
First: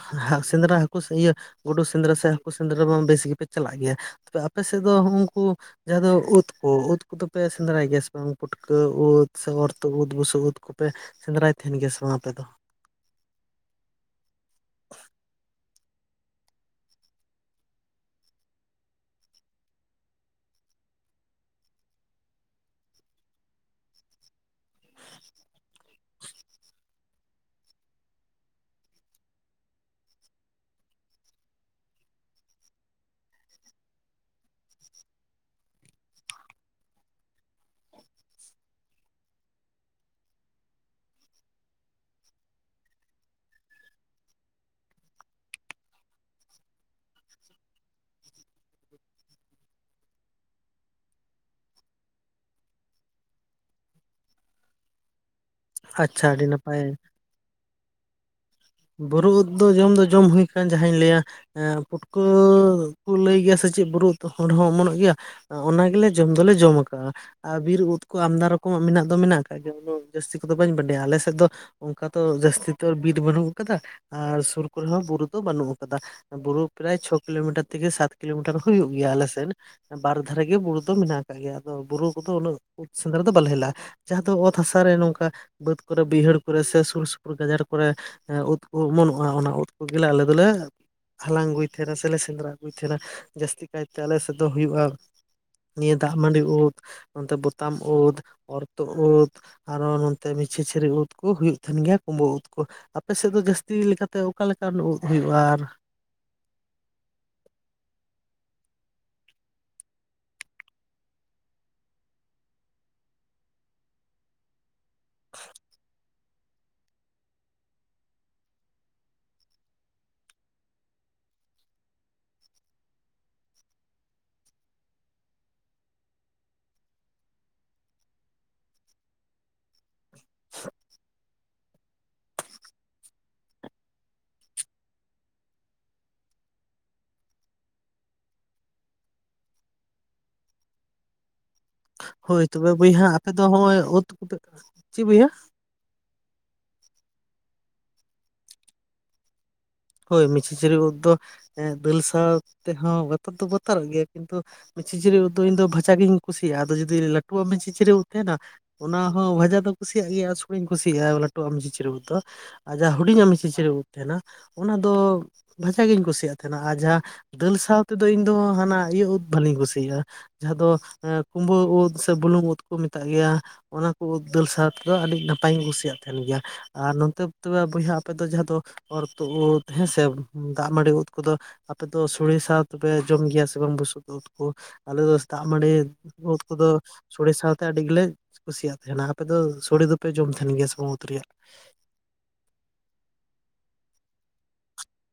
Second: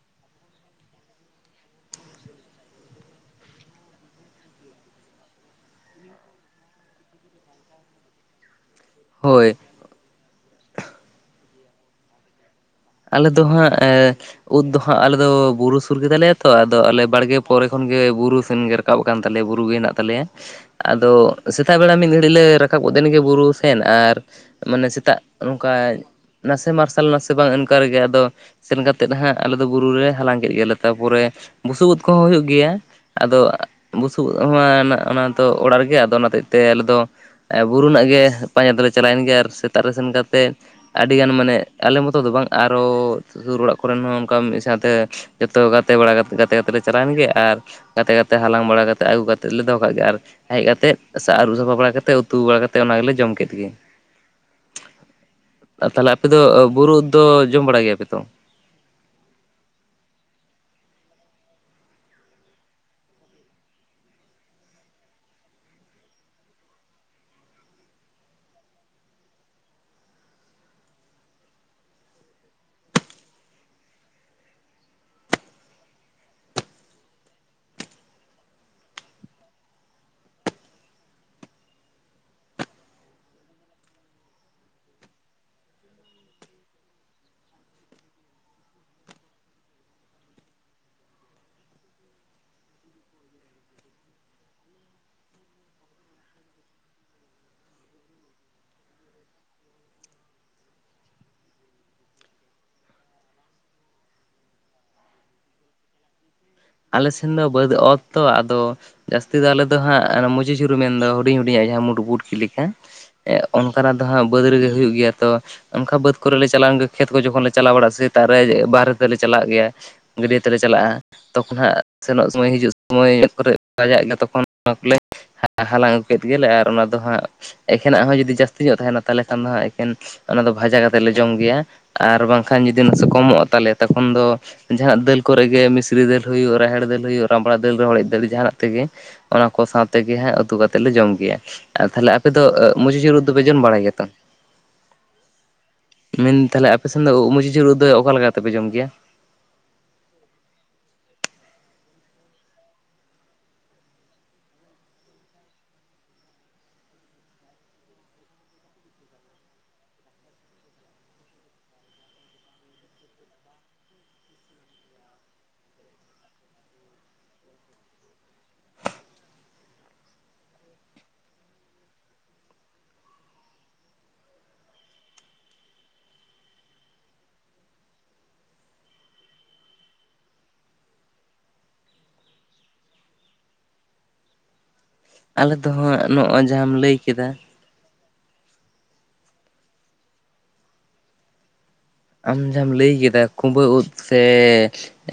ᱥᱮᱸᱫᱽᱨᱟ ᱦᱟᱹᱠᱩ ᱥᱮ ᱤᱭᱟᱹ ᱜᱩᱰᱩ ᱥᱮᱸᱫᱽᱨᱟ ᱥᱮ ᱦᱟᱹᱠᱩ ᱥᱮᱸᱫᱽᱨᱟ ᱢᱟ ᱵᱮᱥ ᱜᱮᱯᱮ ᱪᱟᱞᱟᱜ ᱜᱮᱭᱟ ᱾ ᱛᱚ ᱟᱯᱮ ᱥᱮᱫ ᱫᱚ ᱦᱩᱸ-ᱩᱱᱠᱩ ᱡᱟᱦᱟᱸ ᱫᱚ ᱳᱫ ᱠᱚ ᱩᱫ ᱠᱚᱫᱚᱯᱮ ᱥᱮᱸᱫᱽᱨᱟᱭ ᱜᱮᱥ ᱵᱟᱝ ᱯᱩᱴᱠᱟᱹ ᱳᱫ ᱥᱮ ᱦᱳᱭ ᱚᱨ ᱛᱩᱫ ᱩᱫ ᱵᱩᱥᱩᱵ ᱩᱫ ᱠᱚᱯᱮ ᱥᱮᱸᱫᱽᱨᱟᱭ ᱛᱟᱦᱮᱱ ᱜᱮᱭᱟ ᱥᱮ ᱵᱟᱝ ᱟᱯᱮ ᱫᱚ? ᱟᱞᱮ ᱫᱚ ᱦᱟᱸᱜ [inaudible] ᱳᱫ ᱫᱚ ᱦᱟᱸᱜ ᱟᱞᱮᱫᱚ ᱵᱩᱨᱩ ᱥᱩᱨ ᱜᱮᱛᱟᱞᱮᱭᱟ ᱛᱚ ᱟᱫᱚ ᱟᱞᱮ ᱵᱟᱲᱜᱮ ᱯᱚᱨᱮ ᱠᱷᱚᱱ ᱜᱮ ᱵᱩᱨᱩ ᱥᱮᱱ ᱜᱮ ᱨᱟᱠᱟᱵ ᱠᱟᱱ ᱛᱟᱞᱮᱭᱟ ᱵᱩᱨᱩ ᱜᱮ ᱦᱮᱱᱟᱜ ᱛᱟᱞᱮᱭᱟ ᱾ ᱟᱫᱚ ᱥᱮᱛᱟᱜ ᱵᱮᱲᱟ ᱢᱤᱫ ᱜᱷᱟᱹᱲᱤᱡ ᱞᱮ ᱨᱟᱠᱟᱵ ᱜᱚᱫ ᱮᱱ ᱜᱮ ᱵᱩᱨᱩ ᱥᱮᱱ ᱾ᱟᱨ ᱢᱟᱱᱮ ᱥᱮᱛᱟᱜ ᱚᱱᱠᱟ ᱱᱟᱥᱮ ᱢᱟᱨᱥᱟᱞ ᱱᱟᱥᱮ ᱵᱟᱝ ᱚᱱᱠᱟ ᱨᱮᱜᱮ ᱟᱫᱚ ᱾ ᱥᱮᱱ ᱠᱟᱛᱮᱫ ᱱᱟᱦᱟᱸᱜ ᱟᱞᱮ ᱫᱚ ᱵᱩᱨᱩ ᱨᱮ ᱦᱟᱞᱟᱝ ᱠᱮᱜ ᱜᱮᱞᱮ ᱛᱟᱨᱯᱚᱨᱮ ᱵᱩᱥᱩᱵ ᱩᱫ ᱠᱚᱦᱚᱸ ᱦᱩᱭᱩᱜ ᱜᱮᱭᱟ ᱾ ᱟᱫᱚ ᱵᱩᱥᱩᱵ [inaudible] ᱚᱱᱟ ᱫᱚ ᱚᱲᱟᱜ ᱨᱮᱜᱮ ᱟᱫᱚ ᱚᱱᱟ ᱦᱚᱛᱮᱜ ᱛᱮ ᱟᱞᱮ ᱫᱚ ᱾ ᱮ ᱵᱩᱨᱩ ᱨᱮᱱᱟᱜ ᱜᱮ ᱯᱟᱸᱡᱟ ᱫᱚᱞᱮ ᱪᱟᱞᱟᱮᱱ ᱜᱮ ᱟᱨ ᱥᱮᱛᱟᱜ ᱨᱮ ᱥᱮᱱ ᱠᱟᱛᱮᱫ ᱟᱹᱰᱤᱜᱟᱱ ᱢᱟᱱᱮ ᱟᱞᱮ ᱢᱚᱛᱚ ᱫᱚ ᱵᱟᱝ ᱟᱨᱚ ᱥᱩᱨ ᱚᱲᱟᱜ ᱠᱚᱨᱮᱱ ᱦᱚᱸ ᱚᱱᱠᱟ ᱢᱤᱫ ᱥᱟᱶᱛᱮ ᱾ ᱡᱚᱛᱚ ᱜᱟᱛᱮ ᱵᱟᱲᱟ ᱜᱟᱛᱮᱫ ᱜᱟᱛᱮ ᱜᱟᱛᱮ ᱞᱮ ᱪᱟᱞᱟᱣᱮᱱ ᱜᱮ ᱟᱨ ᱜᱟᱛᱮ ᱜᱟᱛᱮ ᱦᱟᱞᱟᱝ ᱵᱟᱲᱟ ᱠᱟᱛᱮᱫ ᱟᱹᱜᱩ ᱠᱟᱛᱮᱫ ᱞᱮ ᱫᱚᱦᱚ ᱠᱟᱜ ᱜᱮ ᱾ ᱟᱨ ᱦᱮᱡ ᱠᱟᱛᱮᱫ ᱥᱮ ᱟᱹᱨᱩᱵ ᱥᱟᱯᱷᱟ ᱵᱟᱲᱟ ᱠᱟᱛᱮᱫ ᱩᱛᱩ ᱵᱟᱲᱟ ᱠᱟᱛᱮᱫ ᱚᱱᱟ ᱜᱮᱞᱮ ᱡᱚᱢ ᱠᱮᱫ ᱜᱮ ᱾ ᱛᱟᱦᱞᱮ ᱟᱪᱪᱷᱟ ᱟᱯᱮ ᱫᱚ ᱟᱹᱰᱤ ᱱᱟᱯᱟᱭ ᱵᱩᱨᱩ ᱩᱫ ᱫᱚ ᱡᱚᱢ ᱵᱟᱲᱟ ᱜᱮᱭᱟ ᱯᱮ ᱛᱚ? ᱵᱩᱨᱩ ᱩᱫ ᱫᱚ ᱡᱚᱢ ᱫᱚ ᱡᱚᱢ ᱦᱩᱭ ᱟᱠᱟᱱ ᱡᱟᱦᱟᱧ ᱞᱟᱹᱭᱟ ᱟᱸ ᱯᱩᱴᱠᱟᱹ ᱠᱚ ᱞᱟᱹᱭ ᱜᱮᱭᱟ ᱥᱮ ᱪᱮᱫ ᱵᱩᱨᱩ ᱩᱫ ᱦᱚᱸᱰᱷ ᱦᱚᱸ ᱚᱢᱚᱱᱚᱜ ᱜᱮᱭᱟ ᱾ ᱚᱱᱟ ᱜᱮᱞᱮ ᱡᱚᱢ ᱫᱚᱞᱮ ᱡᱚᱢ ᱟᱠᱟᱜᱼᱟ ᱾ ᱟᱨ ᱵᱤᱨ ᱩᱫ ᱠᱚ ᱟᱢᱫᱟ ᱨᱚᱠᱚᱢᱟᱜ ᱢᱮᱱᱟᱜ ᱫᱚ ᱢᱮᱱᱟᱜ ᱟᱠᱟᱫ ᱜᱮᱭᱟ, ᱩᱱᱟᱹᱜ ᱡᱟᱹᱥᱛᱤ ᱠᱚᱫᱚ ᱵᱟᱹᱧ ᱵᱟᱰᱟᱭᱟ ᱾ ᱟᱞᱮ ᱥᱮᱫ ᱫᱚ ᱚᱝᱠᱟ ᱛᱚ ᱡᱟᱹᱥᱛᱤ ᱛᱚ ᱟᱨ ᱵᱤᱨ ᱵᱟᱹᱱᱩᱜ ᱟᱠᱟᱫᱟ, ᱟᱨ ᱥᱩᱨ ᱠᱚᱨᱮ ᱦᱚᱸ ᱵᱩᱨᱩ ᱫᱚ ᱵᱟᱹᱱᱩᱜ ᱟᱠᱟᱫᱟ ᱾ ᱵᱩᱨᱩ ᱯᱨᱟᱭ ᱪᱷᱚ ᱠᱤᱞᱳᱢᱤᱴᱟᱨ ᱛᱷᱮᱠᱮ ᱥᱟᱛ ᱠᱤᱞᱳᱢᱤᱴᱟᱨ ᱦᱩᱭᱩᱜ ᱜᱮᱭᱟ ᱟᱞᱮᱥᱮᱱ ᱾ ᱵᱟᱨ ᱫᱷᱟᱨᱮ ᱜᱮ ᱵᱩᱨᱩ ᱫᱚ ᱢᱮᱱᱟᱜ ᱟᱠᱟᱜ ᱜᱮᱭᱟ, ᱟᱫᱚ ᱵᱩᱨᱩ ᱠᱚᱫᱚ ᱩᱱᱟᱹᱜ ᱩᱫ ᱥᱮᱸᱫᱽᱨᱟ ᱫᱚ ᱵᱟᱞᱮ ᱦᱮᱞᱟᱜᱼᱟ ᱾ ᱡᱟᱦᱟᱸ ᱫᱚ ᱚᱛ ᱦᱟᱥᱟ ᱨᱮ ᱱᱚᱝᱠᱟ ᱵᱟᱹᱫ ᱠᱚᱨᱮ ᱵᱟᱹᱭᱦᱟᱹᱲ ᱠᱚᱨᱮ ᱥᱮ ᱥᱩᱨ ᱥᱩᱯᱩᱨ ᱜᱟᱡᱟᱲ ᱠᱚᱨᱮ ᱦᱮᱸ ᱩᱫ ᱠᱚ ᱚᱢᱚᱱᱚᱜᱼᱟ ᱚᱱᱟ ᱩᱫ ᱠᱚᱜᱮ ᱞᱮ ᱟᱞᱮ ᱫᱚᱞᱮ ᱦᱟᱞᱟᱝ ᱟᱹᱜᱩᱭ ᱛᱟᱦᱮᱸᱱᱟ ᱥᱮ ᱞᱮ ᱥᱮᱸᱫᱽᱨᱟ ᱟᱹᱜᱩᱭ ᱛᱟᱦᱮᱱᱟ ᱡᱟᱹᱥᱛᱤ ᱠᱟᱭᱛᱮ ᱟᱞᱮ ᱥᱮᱫ ᱫᱚ ᱦᱩᱭᱩᱜᱼᱟ ᱱᱤᱭᱟᱹ ᱫᱟᱜ ᱢᱟᱹᱰᱤ ᱩᱫᱽ ᱱᱚᱱᱛᱮ ᱵᱚᱛᱟᱢ ᱩᱫᱽ, ᱚᱨᱛᱩᱫ ᱩᱫᱽ, ᱟᱨᱚ ᱱᱚᱛᱮ ᱢᱤᱪᱷᱤᱪᱷᱤᱨᱤ ᱩᱫ ᱠᱚ ᱦᱩᱭᱩᱜ ᱛᱟᱦᱮᱱ ᱜᱮᱭᱟ ᱠᱩᱸᱵᱟᱹ ᱩᱫ ᱠᱚ ᱾ ᱟᱯᱮᱥᱮᱫ ᱫᱚ ᱡᱟᱹᱥᱛᱤ ᱞᱮᱠᱟᱛᱮ ᱚᱠᱟ ᱞᱮᱠᱟᱱ ᱩᱫ ᱦᱩᱭᱩᱜᱼᱟ ᱟᱨ? ᱟᱞᱮ ᱥᱮᱱ ᱫᱚ ᱵᱟᱹᱫ ᱚᱛ ᱛᱚ ᱟᱫᱚ ᱡᱟᱹᱥᱛᱤ ᱫᱚ ᱟᱞᱮ ᱫᱚ ᱦᱟᱸᱜ ᱦᱟᱱᱮ ᱢᱩᱪᱤ ᱪᱷᱩᱨᱤ ᱢᱮᱱ ᱫᱚ ᱦᱩᱰᱤᱧ ᱦᱩᱰᱤᱧᱟᱜ ᱡᱟᱦᱟᱸ ᱢᱩᱴᱵᱩᱴᱠᱤ ᱞᱮᱠᱟ ᱾ ᱚᱱᱠᱟᱱᱟᱜ ᱫᱚ ᱦᱟᱸᱜ ᱵᱟᱹᱫᱽ ᱨᱮᱜᱮ ᱦᱩᱭᱩᱜ ᱜᱮᱭᱟ ᱛᱚ ᱚᱱᱠᱟ ᱵᱟᱹᱫᱽ ᱠᱚ ᱨᱮ ᱞᱮ ᱪᱟᱞᱟᱣᱮᱱ ᱜᱮ ᱠᱷᱮᱛ ᱠᱚ ᱡᱚᱠᱷᱚᱱ ᱞᱮ ᱪᱟᱞᱟᱣ ᱵᱟᱲᱟᱜᱼᱟ ᱥᱮᱛᱟᱜ ᱨᱮ ᱵᱟᱦᱨᱮ ᱛᱮᱞᱮ ᱪᱟᱞᱟᱜ ᱜᱮᱭᱟ ᱾ ᱜᱟᱹᱰᱭᱟᱹ ᱛᱮᱞᱮ ᱪᱟᱞᱟᱜᱼᱟ ᱾ ᱛᱚᱠᱷᱚᱱ ᱦᱟᱸᱜ ᱥᱮᱱᱚᱜ ᱥᱚᱢᱚᱭ ᱦᱤᱡᱩᱜ ᱥᱚᱢᱚᱭ ᱢᱮᱫ ᱠᱚᱨᱮᱜ ᱵᱟᱡᱟᱜ ᱜᱮᱭᱟ ᱛᱚᱠᱷᱚᱱ ᱚᱱᱟ ᱠᱚᱞᱮ ᱦᱟ-ᱦᱟᱞᱟᱝ ᱟᱹᱜᱩ ᱠᱮᱫ ᱜᱮᱞᱮ ᱟᱨ ᱚᱱᱟ ᱫᱚ ᱦᱟᱸᱜ ᱮᱠᱷᱮᱱᱟᱜ ᱦᱚᱸ ᱡᱩᱫᱤ ᱡᱟᱹᱥᱛᱤ ᱧᱚᱜ ᱛᱟᱦᱮᱱᱟ ᱛᱟᱦᱚᱞᱮ ᱠᱷᱟᱱ ᱫᱚ ᱦᱟᱸᱜ ᱮᱠᱮᱱ ᱚᱱᱟ ᱫᱚ ᱵᱷᱟᱡᱟ ᱠᱟᱛᱮᱫ ᱞᱮ ᱡᱚᱢ ᱜᱮᱭᱟ ᱾ ᱟᱨ ᱵᱟᱝᱠᱷᱟᱱ ᱡᱩᱫᱤ ᱱᱟᱥᱮ ᱠᱚᱢᱚᱜᱼᱟ ᱛᱟᱞᱮᱭᱟ ᱛᱚᱠᱷᱚᱱ ᱫᱚ ᱡᱟᱦᱱᱟᱜ ᱫᱟᱹᱞ ᱠᱚᱨᱮ ᱜᱮ ᱢᱮ ᱥᱨᱤ ᱫᱟᱹᱞ ᱦᱩᱭᱩᱜ, ᱨᱟᱦᱮᱲ ᱫᱟᱹᱞ ᱦᱩᱭᱩᱜ, ᱨᱟᱢᱵᱲᱟ ᱫᱟᱹᱞ ᱨᱮᱦᱚᱸ ᱦᱚᱲᱮᱡ ᱫᱟᱹᱞ ᱡᱟᱦᱟᱱᱟᱜ ᱛᱮᱜᱮ ᱾ ᱚᱱᱟ ᱠᱚ ᱥᱟᱶᱛᱮᱜᱮ ᱦᱟᱸᱜ ᱩᱛᱩ ᱠᱟᱛᱮᱫ ᱞᱮ ᱡᱚᱢ ᱜᱮᱭᱟ ᱾ ᱟ ᱛᱟᱦᱞᱮ ᱟᱯᱮ ᱫᱚ ᱦᱳᱭ ᱛᱚᱵᱮ ᱢᱩᱪᱤ ᱵᱚᱭᱦᱟ ᱪᱷᱩᱨᱤ ᱩᱫ ᱟᱯᱮ ᱫᱚᱯᱮ ᱫᱚ ᱡᱚᱢ ᱦᱚᱸᱜᱼᱚᱭ ᱵᱟᱲᱟᱭ ᱜᱮᱭᱟ ᱛᱚ? ᱩᱫ ᱠᱚᱯᱮ ᱪᱮᱫ ᱵᱚᱭᱦᱟ ᱢᱮᱱᱫᱟᱧ ᱛᱟᱦᱞᱮ ᱟᱯᱮᱥᱮᱱ ᱫᱚ ᱩᱜ ᱢᱩᱪᱤ ᱪᱷᱩᱨᱤ ᱩᱫ ᱫᱚ ᱚᱠᱟ ᱞᱮᱠᱟ ᱠᱟᱛᱮᱯᱮ ᱡᱚᱢ ᱜᱮᱭᱟ? ᱦᱳᱭ ᱢᱩᱪᱤᱪᱷᱩᱨᱤ ᱩᱫ ᱫᱚ ᱮ ᱫᱟᱹᱞ ᱥᱟᱶ ᱛᱮᱦᱚᱸ ᱵᱟᱛᱟᱨ ᱫᱚ ᱵᱟᱛᱟᱨᱚᱜ ᱜᱮᱭᱟ, ᱠᱤᱱᱛᱩ ᱢᱩᱪᱤ ᱪᱷᱩᱨᱤ ᱩᱫ ᱫᱚ ᱤᱧ ᱫᱚ ᱵᱷᱟᱡ ᱜᱤᱧ ᱠᱩᱥᱤᱭᱟᱜᱼᱟ ᱟᱫᱚ ᱡᱩᱫᱤ ᱞᱟᱹᱴᱩᱣᱟᱜ ᱡᱩᱪᱤᱪᱷᱩᱨᱤ ᱩᱫ ᱛᱟᱦᱮᱱᱟ, ᱚᱱᱟ ᱦᱚᱸ ᱵᱷᱟᱡᱟ ᱫᱚ ᱠᱩᱥᱤᱭᱟᱜ ᱜᱮᱭᱟ [unintelligible] ᱠᱩᱥᱤᱭᱟᱜᱼᱟ ᱞᱟᱹᱴᱩᱣᱟᱜᱢ ᱢᱩᱪᱤᱪᱷᱩᱨᱤ ᱩᱫ ᱫᱚ ᱾ ᱟᱨ ᱡᱟᱦᱟᱸ ᱦᱩᱰᱤᱧᱟᱜ ᱢᱩᱪᱤᱪᱷᱩᱨᱤ ᱩᱫ ᱛᱟᱦᱮᱱᱟ ᱚᱱᱟ ᱫᱚ ᱵᱷᱟᱡᱟ ᱜᱤᱧ ᱠᱩᱥᱤᱭᱟᱜ ᱛᱟᱦᱮᱱᱟ, ᱟᱨ ᱡᱟᱦᱟᱸ ᱫᱟᱹᱞ ᱥᱟᱶ ᱛᱮᱫᱚ ᱤᱧ ᱫᱚ ᱦᱟᱱᱟ ᱤᱭᱟᱹ ᱩᱫ ᱵᱷᱟᱹᱞᱤᱧ ᱠᱩᱥᱤᱭᱟᱜᱼᱟ ᱡᱟᱦᱟᱸ ᱫᱚ ᱠᱩᱢᱵᱟᱹ ᱩᱫ ᱥᱮ ᱵᱩᱞᱩᱝ ᱩᱫ ᱠᱚ ᱢᱮᱛᱟᱜ ᱜᱮᱭᱟ ᱾ ᱚᱱᱟ ᱠᱚ ᱩᱫᱽ ᱫᱟᱹᱞ ᱥᱟᱶ ᱛᱮᱫᱚ ᱟᱹᱰᱤ ᱱᱟᱯᱟᱭᱤᱧ ᱠᱩᱥᱤᱭᱟᱜ ᱛᱟᱦᱮᱱ ᱜᱮᱭᱟ ᱾ ᱟᱨ ᱱᱚᱛᱮ ᱛᱚᱵᱮ ᱵᱚᱭᱦᱟ ᱟᱯᱮ ᱫᱚ ᱡᱟᱦᱟᱸ ᱫᱚ ᱚᱨ ᱛᱚᱜ ᱩᱫ ᱦᱮᱸᱥᱮ ᱫᱟᱜ ᱢᱟᱹᱰᱤ ᱩᱫ ᱠᱚᱫᱚ ᱟᱯᱮ ᱫᱚ ᱥᱚᱲᱮ ᱥᱟᱶ ᱫᱚᱯᱮ ᱡᱚᱢ ᱜᱮᱭᱟ ᱥᱮ ᱵᱟᱝ ᱵᱩᱥᱩᱵ ᱩᱫ ᱠᱚ? ᱟᱞᱮ ᱫᱚ ᱫᱟᱜ ᱟᱞᱮ ᱢᱟᱹᱰᱤ ᱫᱚ ᱦᱟᱸᱜ ᱱᱚᱜᱼᱚᱭ ᱩᱫ ᱠᱚᱫᱚ ᱡᱟᱦᱟᱸᱢ ᱞᱟᱹᱭ ᱥᱚᱲᱮ ᱠᱮᱫᱟ ᱥᱟᱶ ᱛᱮ ᱟᱹᱰᱤ ᱜᱮᱞᱮ ᱠᱩᱥᱤᱭᱟᱜ ᱛᱟᱦᱮᱱᱟ, ᱟᱯᱮ ᱫᱚ ᱥᱚᱲᱮ ᱫᱚᱯᱮ ᱡᱚᱢ ᱛᱟᱦᱮᱱ ᱜᱮᱭᱟ ᱥᱮ ᱵᱟᱝ ᱩᱫ ᱨᱮᱭᱟᱜ? ᱟᱢ ᱡᱟᱦᱟᱸᱢ ᱞᱟᱹᱭ ᱠᱮᱫᱟ ᱠᱩᱵᱟᱹ ᱩᱫ ᱥᱮ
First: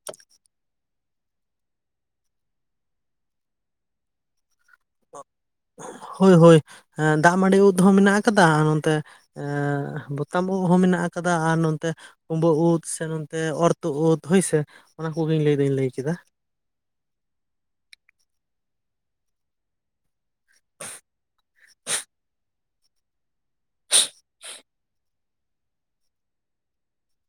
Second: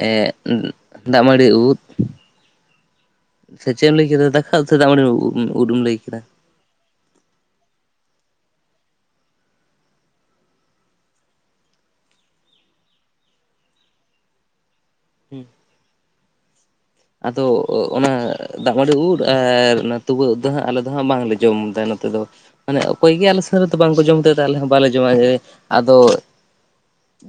ᱮ ᱫᱟᱜ ᱢᱟᱹᱲᱤ ᱩᱫ ᱥᱮᱪᱮᱫ ᱮᱢ ᱞᱟᱹᱭ ᱠᱮᱫᱟ ᱫᱟ [unintelligible] ᱫᱟᱜ ᱢᱟᱹᱰᱤ ᱩᱫ ᱮᱢ ᱞᱟᱹᱭ ᱠᱮᱫᱟ? ᱦᱳᱭ ᱦᱳᱭ ᱾ ᱦᱮᱸ ᱫᱟᱜ ᱢᱟᱺᱰᱤ ᱩᱫ ᱦᱚᱸ ᱢᱮᱱᱟᱜ ᱟᱠᱟᱫᱟ ᱱᱚᱱᱛᱮ ᱮᱻ ᱵᱚᱛᱟᱢ ᱩᱫ ᱦᱚᱸ ᱢᱮᱱᱟᱜ ᱟᱠᱟᱫᱟ ᱟᱨ ᱱᱚᱱᱛᱮ ᱠᱩᱢᱵᱟᱹ ᱩᱫ ᱥᱮ ᱱᱚᱛᱮ ᱚᱨᱛᱩᱜ ᱩᱫ ᱦᱳᱭᱥᱮ ᱚᱱᱟ ᱠᱚᱜᱮᱧ ᱞᱟᱹᱭ ᱫᱟᱹᱧ ᱞᱟᱹᱭᱠᱮᱫᱟ᱾ ᱟᱫᱚ ᱚᱱᱟ ᱫᱟᱜ ᱢᱟᱹᱰᱤ ᱩᱫ ᱟᱨ ᱚᱱᱟ ᱛᱩᱵᱟᱹ ᱩᱫ ᱫᱚ ᱦᱟᱸᱜ ᱟᱞᱮ ᱫᱚ ᱦᱟᱸᱜ ᱵᱟᱝᱞᱮ ᱡᱚᱢᱫᱟ ᱱᱚᱛᱮ ᱫᱚ᱾ ᱢᱟᱱᱮ ᱚᱠᱚᱭ ᱜᱮ ᱟᱞᱮ ᱥᱮᱱ ᱨᱮᱫᱚ ᱵᱟᱝᱠᱚ ᱡᱚᱢ ᱛᱮ ᱟᱫᱮ ᱟᱞᱮ ᱦᱚᱸ ᱵᱟᱞᱮ ᱡᱚᱢᱟ ᱡᱮ ᱟᱫᱚ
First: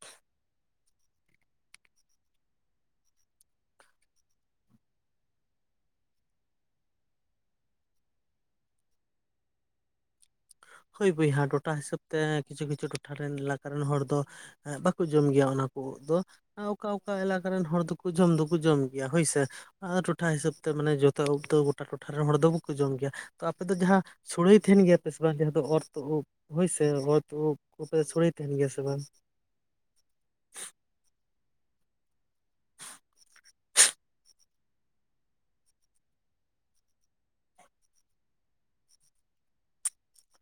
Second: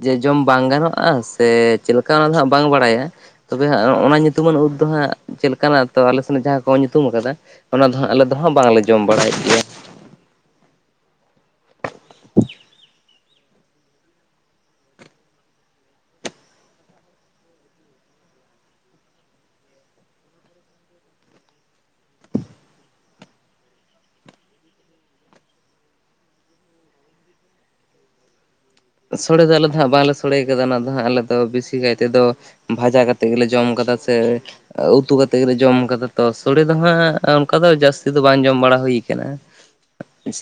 ᱡᱮ ᱡᱚᱢ ᱵᱟᱝ ᱜᱟᱱᱚᱜᱼᱟ ᱥᱮ ᱪᱮᱫᱞᱮᱠᱟ ᱚᱱᱟ ᱫᱚ ᱦᱟᱜ ᱵᱟᱝ ᱵᱟᱲᱟᱭᱟ ᱛᱚᱵᱮ ᱦᱟᱜ ᱚᱱᱟ ᱧᱩᱛᱩᱢ ᱧᱩᱛᱩᱢᱟᱱ ᱩᱫ ᱫᱚ ᱦᱟᱸᱜ ᱪᱮᱫ ᱞᱮᱠᱟᱱᱟᱜ ᱛᱚ ᱟᱞᱮᱥᱮᱱ ᱡᱟᱦᱟᱸ ᱠᱚ ᱧᱩᱛᱩᱢ ᱟᱠᱟᱫᱟ ᱚᱱᱟ ᱫᱚ ᱦᱟᱸᱜ ᱟᱞᱮ ᱫᱚ ᱦᱟᱸᱜ ᱵᱟᱝᱞᱮ ᱡᱚᱢ ᱵᱟᱲᱟᱭᱮᱫ ᱜᱮᱭᱟ ᱾ ᱦᱳᱭ ᱵᱚᱭᱦᱟ ᱴᱚᱴᱷᱟ ᱦᱤᱥᱟᱹᱵ ᱛᱮ ᱠᱤᱪᱷᱩ ᱠᱤᱪᱷᱩ ᱴᱚᱴᱷᱟ ᱨᱮᱱ ᱮᱞᱟᱠᱟ ᱨᱮᱱ ᱦᱚᱲ ᱫᱚ ᱦᱮᱸ ᱵᱟᱠᱚ ᱡᱚᱢ ᱜᱮᱭᱟ ᱚᱱᱟ ᱠᱚ ᱩᱫ ᱫᱚ᱾ ᱚᱠᱟ ᱚᱠᱟ ᱮᱞᱟᱠᱟ ᱨᱮᱱ ᱦᱚᱲ ᱫᱚᱠᱚ ᱡᱚᱢ ᱫᱚᱠᱚ ᱡᱚᱢ ᱜᱮᱭᱟ ᱦᱳᱭᱥᱮ᱾ ᱚᱱᱟ ᱴᱚᱴᱷᱟ ᱦᱤᱥᱟᱹᱵᱽ ᱛᱮ ᱢᱟᱱᱮ ᱡᱚᱛᱚ ᱩᱵ ᱫᱚ ᱜᱚᱴᱟ ᱴᱚᱴᱷᱟ ᱨᱮᱱ ᱦᱚᱲ ᱫᱚ ᱵᱟᱠᱚ ᱡᱚᱢ ᱜᱮᱭᱟ᱾ ᱛᱚ ᱟᱯᱮ ᱫᱚ ᱡᱟᱦᱟᱸ ᱥᱳᱲᱟᱹᱭ ᱛᱟᱦᱮᱱ ᱜᱮᱭᱟ ᱯᱮ? ᱚᱱᱟ ᱡᱟᱦᱟᱸ ᱫᱚ ᱚᱨ ᱛᱩᱜ ᱩᱵ ᱦᱳᱭ ᱥᱮ ᱚᱨ ᱛᱩᱜᱩᱵ ᱠᱚᱯᱮ ᱥᱳᱚᱲᱮ ᱛᱟᱦᱮᱱ ᱜᱮᱭᱟ ᱥᱮ ᱵᱟᱝ? ᱥᱚᱲᱮ ᱫᱚ ᱟᱞᱮ ᱫᱚ ᱦᱟᱸᱜ ᱵᱟᱝᱞᱮ ᱥᱚᱲᱮ ᱠᱟᱫᱟ ᱚᱱᱟ ᱫᱚ ᱦᱟᱸᱜ ᱟᱞᱮᱫᱚ ᱵᱮᱥᱤ ᱠᱟᱭ ᱛᱮᱫᱚ ᱵᱷᱟᱡᱟ ᱠᱟᱛᱮᱫ ᱜᱮᱞᱮ ᱡᱚᱢ ᱠᱟᱫᱟ ᱥᱮ ᱩᱛᱩ ᱠᱟᱛᱮᱫ ᱜᱮᱞᱮ ᱡᱚᱢ ᱠᱟᱫᱟ ᱛᱚ ᱥᱚᱲᱮ ᱫᱚ ᱦᱟᱸᱜ ᱚᱱᱠᱟ ᱫᱚ ᱡᱟᱹᱥᱛᱤ ᱫᱚ ᱵᱟᱝ ᱡᱚᱢ ᱵᱟᱲᱟ ᱦᱩᱭ ᱟᱠᱟᱱᱟ᱾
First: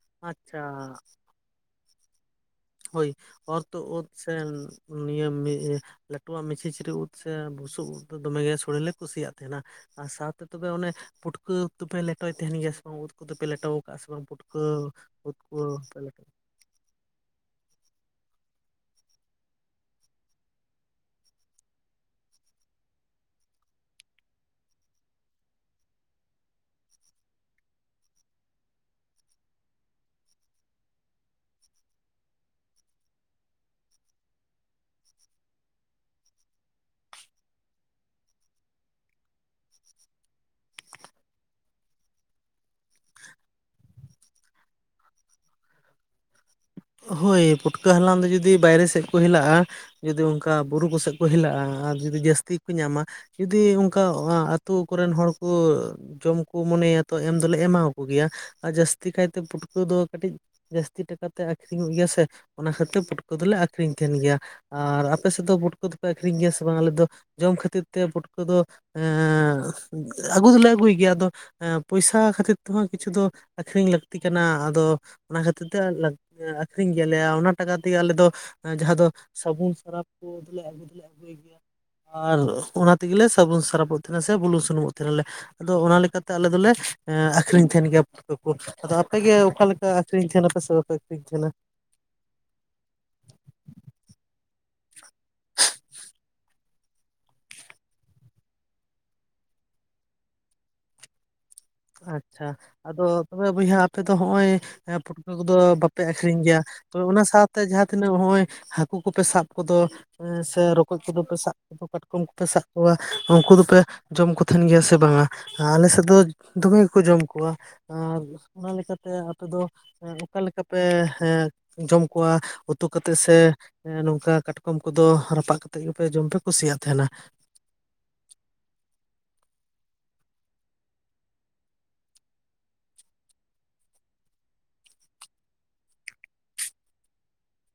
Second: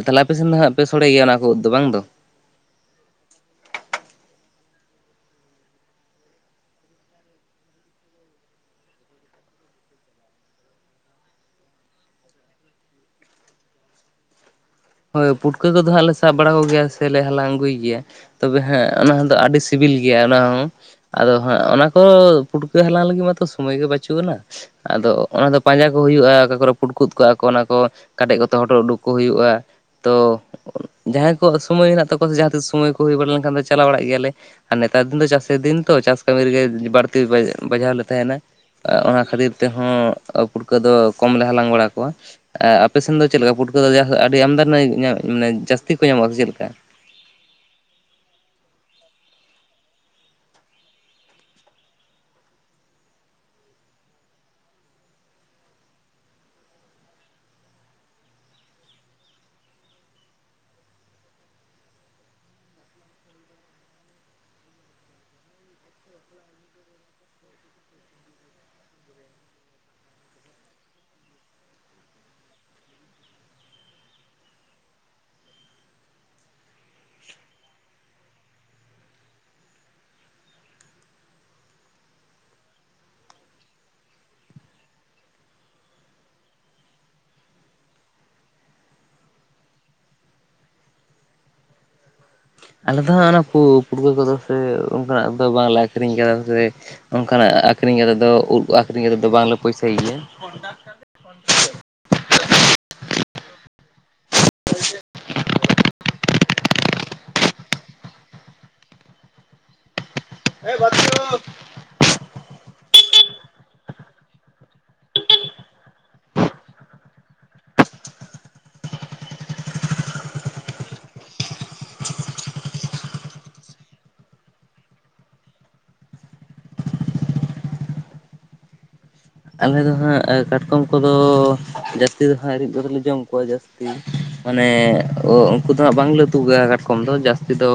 ᱛᱟᱦᱞᱮ ᱟᱯᱮ ᱥᱮᱱ ᱫᱚ ᱦᱟᱸᱜ ᱯᱮ ᱟᱪᱪᱷᱟ ᱥᱚᱲᱮ ᱜᱮᱭᱟ ᱚᱱᱟ ᱠᱚ ᱩᱫ ᱫᱚ ᱵᱟᱝ ᱫᱚ᱾ ᱦᱳᱭ ᱚᱨᱛᱷᱚᱜ ᱳᱫ ᱥᱮ ᱱᱤᱭᱟᱹᱢ ᱞᱟᱹᱴᱩᱣᱟᱜ ᱢᱤᱪᱷᱤᱪᱤᱨᱤ ᱩᱫ ᱥᱮ ᱵᱩᱥᱩᱵ ᱩᱫ ᱫᱚ ᱫᱚᱢᱮ ᱜᱮ ᱥᱚᱲᱮ ᱞᱮ ᱠᱩᱥᱤᱭᱟᱜ ᱛᱟᱦᱮᱱᱟ᱾ ᱟᱨ ᱥᱟᱶᱛᱮ ᱛᱚᱵᱮ ᱚᱱᱮ ᱯᱩᱴᱠᱟᱹ ᱩᱫ ᱫᱚᱯᱮ ᱞᱮᱴᱚᱭ ᱛᱟᱦᱮᱱ ᱜᱮᱭᱟ ᱥᱮ ᱵᱟᱝ ᱩᱫ ᱠᱚᱫᱚᱯᱮ ᱞᱮᱴᱚ ᱟᱠᱟᱜᱼᱟ ᱥᱮ ᱵᱟᱝ ᱯᱩᱴᱠᱟᱹ ᱦᱳᱭ ᱩᱫ ᱠᱚ ᱯᱩᱴᱠᱟᱹ ᱠᱚᱫᱚ ᱯᱮ ᱦᱟᱸᱜ ᱞᱮ ᱞᱮᱴᱚ ᱥᱟᱵ ᱵᱟᱲᱟ ᱠᱚᱜᱮᱭᱟ ᱥᱮᱞᱮ ᱦᱟᱞᱟᱝ ᱟᱹᱜᱩᱭ ᱜᱮᱭᱟ ᱛᱚᱵᱮ ᱦᱮᱸ ᱚᱱᱟ ᱫᱚ ᱟᱹᱰᱤ ᱥᱤᱵᱤᱞ ᱜᱮᱭᱟ ᱚᱱᱟ ᱦᱚᱸ᱾ ᱟᱫᱚ ᱦᱟᱸᱜ ᱚᱱᱟ ᱠᱚ ᱯᱩᱴᱠᱟᱹ ᱦᱟᱞᱟᱝ ᱞᱟᱹᱜᱤᱫ ᱢᱟᱛᱚ ᱥᱚᱢᱚᱭ ᱜᱮ ᱵᱟᱹᱪᱩᱜ ᱟᱱᱟ᱾ ᱟᱫᱚ ᱚᱱᱟᱫᱚ ᱯᱟᱸᱡᱟ ᱠᱚ ᱦᱩᱭᱩᱜᱼᱟ ᱚᱠᱟ ᱠᱚᱨᱮ ᱯᱩᱴᱠᱩᱫ ᱠᱚᱟᱜᱼᱟ ᱠᱚ ᱚᱱᱟ ᱠᱚ ᱠᱟᱰᱮᱡ ᱠᱚᱛᱮ ᱦᱚᱴᱚᱨ ᱩᱰᱩᱠ ᱠᱚ ᱦᱩᱭᱩᱜᱼᱟ ᱛᱚ ᱡᱟᱦᱟᱸᱭ ᱠᱚᱣᱟᱜ ᱥᱚᱢᱚᱭ ᱢᱮᱱᱟᱜ ᱛᱟᱠᱚᱣᱟ ᱥᱮ ᱡᱟᱦᱟᱸ ᱛᱤᱥ ᱥᱚᱢᱚᱭ ᱠᱚ ᱦᱩᱭ ᱵᱟᱲᱟ ᱞᱮᱱᱠᱷᱟᱱ ᱫᱚ ᱪᱟᱞᱟᱣ ᱵᱟᱲᱟᱜ ᱜᱮᱭᱟᱞᱮ᱾ ᱟᱨ ᱱᱮᱛᱟᱨ ᱫᱤᱱ ᱫᱚ ᱪᱟᱹᱥᱤ ᱫᱤᱱ ᱛᱚ ᱪᱟᱥ ᱠᱟᱹᱢᱤ ᱨᱮᱜᱮ ᱵᱟᱹᱲᱛᱤ ᱵᱟᱡᱷᱟᱣ ᱞᱮ ᱛᱟᱦᱮᱱᱟ᱾ ᱚᱱᱟ ᱠᱷᱟᱹᱛᱤᱨ ᱛᱮᱦᱚᱸ ᱯᱩᱲᱠᱟᱹ ᱫᱚ ᱠᱚᱢᱞᱮ ᱦᱟᱞᱟᱝ ᱵᱟᱲᱟ ᱠᱚᱣᱟ᱾ ᱟᱨ ᱟᱯᱮ ᱥᱮᱱ ᱫᱚ ᱪᱮᱫᱠᱟ ᱯᱩᱴᱠᱟᱹ ᱟᱹᱰᱤ ᱟᱢᱫᱟ ᱢᱟᱱᱮ ᱡᱟᱹᱥᱛᱤ ᱠᱚ ᱧᱟᱢᱚᱜᱼᱟ ᱥᱮ ᱪᱮᱫ ᱞᱮᱠᱟ? ᱦᱳᱭ ᱯᱩᱴᱠᱟᱹ ᱦᱟᱞᱟᱝ ᱫᱚ ᱡᱩᱫᱤ ᱵᱟᱭᱨᱮ ᱥᱮᱫ ᱠᱚ ᱦᱮᱞᱟᱜ-ᱟ ᱡᱩᱫᱤ ᱚᱱᱠᱟ ᱵᱩᱨᱩ ᱠᱚᱥᱮᱫ ᱠᱚ ᱦᱮᱞᱟᱜᱼᱟ ᱟᱨ ᱡᱩᱫᱤ ᱡᱟᱹᱥᱛᱤ ᱠᱚ ᱧᱟᱢᱟ ᱡᱩᱫᱤ ᱚᱱᱠᱟ ᱟᱹᱛᱩ ᱠᱚᱨᱮᱱ ᱦᱚᱲ ᱠᱚ ᱡᱚᱢ ᱠᱚ ᱢᱚᱱᱮᱭᱟ ᱛᱚ ᱮᱢ ᱫᱚᱞᱮ ᱮᱢᱟᱣᱟᱠᱚ ᱜᱮᱭᱟ ᱟᱨ ᱡᱟᱹᱥᱛᱤ ᱠᱟᱭᱛᱮ ᱯᱩᱴᱠᱟᱹ ᱫᱚ ᱠᱟᱹᱴᱤᱡ ᱡᱟᱹᱥᱛᱤ ᱴᱟᱠᱟᱛᱮ ᱟᱠᱷᱨᱤᱧᱚᱜ ᱜᱮᱭᱟ ᱥᱮ ᱚᱱᱟ ᱠᱷᱟᱹᱛᱤᱨ ᱯᱩᱴᱠᱟᱹ ᱫᱚᱞᱮ ᱟᱠᱷᱨᱤᱧ ᱛᱟᱦᱮᱱ ᱜᱮᱭᱟ᱾ ᱟᱨ ᱟᱯᱮ ᱥᱮᱫ ᱫᱚ ᱯᱩᱴᱠᱟᱹ ᱫᱚᱯᱮ ᱟᱠᱷᱨᱤᱧ ᱜᱮᱭᱟ ᱥᱮ ᱵᱟᱝ ᱟᱞᱮ ᱫᱚ ᱡᱚᱢ ᱠᱷᱟᱹᱛᱤᱨ ᱛᱮ ᱯᱩᱴᱠᱟᱹ ᱫᱚ ᱮᱸ ᱟᱹᱜᱩ ᱫᱚᱞᱮ ᱟᱹᱜᱩᱭ ᱜᱮᱭᱟ ᱟᱫᱚ ᱯᱚᱭᱥᱟ ᱠᱷᱟᱹᱛᱤᱨ ᱛᱮᱦᱚᱸ ᱠᱤᱪᱷᱩ ᱫᱚ ᱟᱠᱷᱨᱤᱧ ᱞᱟᱹᱠᱛᱤ ᱠᱟᱱᱟ ᱟᱫᱚ ᱚᱱᱟ ᱠᱷᱟᱹᱛᱤᱨ ᱛᱮ ᱟᱠᱷᱨᱤᱧ ᱜᱮᱭᱟᱞᱮᱭᱟ ᱚᱱᱟ ᱴᱟᱠᱟ ᱛᱮᱜᱮ ᱟᱞᱮ ᱫᱚ ᱡᱟᱦᱟᱸ ᱫᱚ ᱥᱟᱵᱩᱱ ᱥᱟᱨᱟᱯ ᱠᱚ [inaudible] ᱟᱨ ᱚᱱᱟ ᱛᱮᱜᱮᱞᱮ ᱥᱟᱵᱚᱱ ᱥᱟᱨᱟᱯᱚᱜ ᱛᱟᱦᱮᱱᱟ ᱥᱮ ᱵᱩᱞᱩᱝ ᱥᱩᱱᱩᱢᱚᱜ ᱛᱟᱦᱮᱱᱟᱞᱮ᱾ ᱟᱫᱚ ᱚᱱᱟ ᱞᱮᱠᱟ ᱛᱮ ᱟᱞᱮ ᱫᱚᱞᱮ ᱮᱸ ᱟᱹᱠᱷᱨᱤᱧ ᱛᱟᱦᱮᱸᱱ ᱜᱮᱭᱟ ᱯᱩᱴᱠᱟᱹ ᱠᱩ᱾ ᱟᱫᱚ ᱟᱯᱮ ᱜᱮ ᱚᱠᱟ ᱞᱮᱠᱟ ᱟᱹᱠᱷᱨᱤᱧ ᱛᱷᱮᱱᱟ ᱯᱮ ᱥᱮ ᱵᱟᱯᱮ ᱟᱹᱠᱷᱨᱤᱧ ᱛᱷᱮᱱᱟ? ᱟᱞᱮ ᱫᱚ ᱦᱟᱸᱜ ᱚᱱᱟ ᱯᱩ ᱯᱩᱴᱠᱟᱹ ᱠᱚᱫᱚ ᱥᱮ ᱚᱱᱠᱟ ᱱᱟᱜ ᱫᱚ ᱵᱟᱝ ᱞᱮ ᱟᱠᱷᱨᱤᱧ ᱠᱟᱫᱟ ᱥᱮ ᱚᱱᱠᱟ ᱱᱟᱜ ᱟᱠᱷᱨᱤᱧ ᱨᱮᱫᱚ ᱩᱫᱽ ᱟᱠᱷᱨᱤᱧ ᱨᱮᱫᱚ ᱵᱟᱝ ᱞᱮ ᱯᱩᱭᱥᱟᱹᱭ ᱜᱮᱭᱟ᱾ ᱟᱪᱪᱷᱟ ᱟᱫᱚ ᱛᱚᱵᱮ ᱵᱚᱭᱦᱟ ᱟᱯᱮ ‌ᱫᱚ ᱦᱚᱸᱜ-ᱚᱭ ᱮᱸ ᱯᱷᱩᱴᱠᱟᱹ ᱠᱚᱫᱚ ᱵᱟᱯᱮ ᱟᱹᱠᱷᱨᱤᱧ ᱜᱮᱭᱟ᱾ ᱛᱚᱵᱮ ᱚᱱᱟ ᱥᱟᱶᱛᱮ ᱡᱟᱦᱟᱸ ᱛᱤᱱᱟᱹᱜ ᱦᱚᱜ-ᱚᱭ ᱦᱟᱹᱠᱩ ᱠᱚᱯᱮ ᱥᱟᱵ ᱠᱚᱫᱚ ‌ᱮᱸ ᱥᱮ ᱨᱚᱠᱚᱡ ᱠᱚᱫᱚ ᱯᱮ ᱥᱟᱵ ᱦᱟᱹᱠᱩ ᱠᱟᱴᱠᱚᱢ ᱠᱚᱯᱮ ᱥᱟᱵ ᱠᱚᱣᱟ ᱩᱝᱠᱩ ᱫᱚᱯᱮ ᱡᱚᱢ ᱠᱚ ᱛᱷᱮᱱ ᱜᱮᱭᱟ ᱥᱮ ᱵᱟᱝᱟ ᱟᱸ ᱟᱞᱮ ᱥᱮᱫ ᱫᱚ ᱫᱚᱢᱮ ᱜᱮᱠᱚ ᱡᱚᱢ ᱠᱚᱣᱟ ᱟᱨ ᱚᱱᱟ ᱞᱮᱠᱟ ᱛᱮ ᱟᱯᱮ ᱫᱚ ᱮᱸ ᱚᱠᱟ ᱞᱮᱠᱟ ᱯᱮ ᱦᱮᱸ ᱡᱚᱢ ᱠᱚᱣᱟ ᱩᱛᱩ ᱠᱟᱛᱮᱜ ᱥᱮ ᱦᱮᱸ ᱱᱚᱝᱠᱟ ᱠᱟᱴᱠᱚᱢ ᱠᱚᱫᱚ ᱨᱟᱯᱟᱜ ᱠᱟᱛᱮᱜ ᱜᱮᱯᱮ ᱡᱚᱢ ᱯᱮ ᱠᱩᱥᱤᱭᱟᱜ ᱛᱟᱦᱮᱱᱟ᱾ ᱟᱞᱮ ᱫᱚ ᱦᱟᱸᱜ ᱠᱟᱴᱠᱚᱢ ᱠᱚᱫᱚ ᱡᱟᱹᱥᱛᱤ ᱫᱚ ᱦᱟᱸᱜ ᱨᱤᱫ ᱠᱟᱛᱮᱜ ᱞᱮ ᱡᱚᱢ ᱠᱚᱣᱟ ᱡᱟᱹᱥᱛᱤ᱾ ᱢᱟᱱᱮ ᱚᱻᱚᱱᱠᱚ ᱫᱚ ᱦᱟᱸᱜ ᱵᱟᱝ ᱞᱮ ᱩᱛᱩ ᱠᱚᱣᱟ ᱠᱟᱴᱠᱚᱢ ᱫᱚ ᱡᱟᱥᱛᱤ ᱫᱚ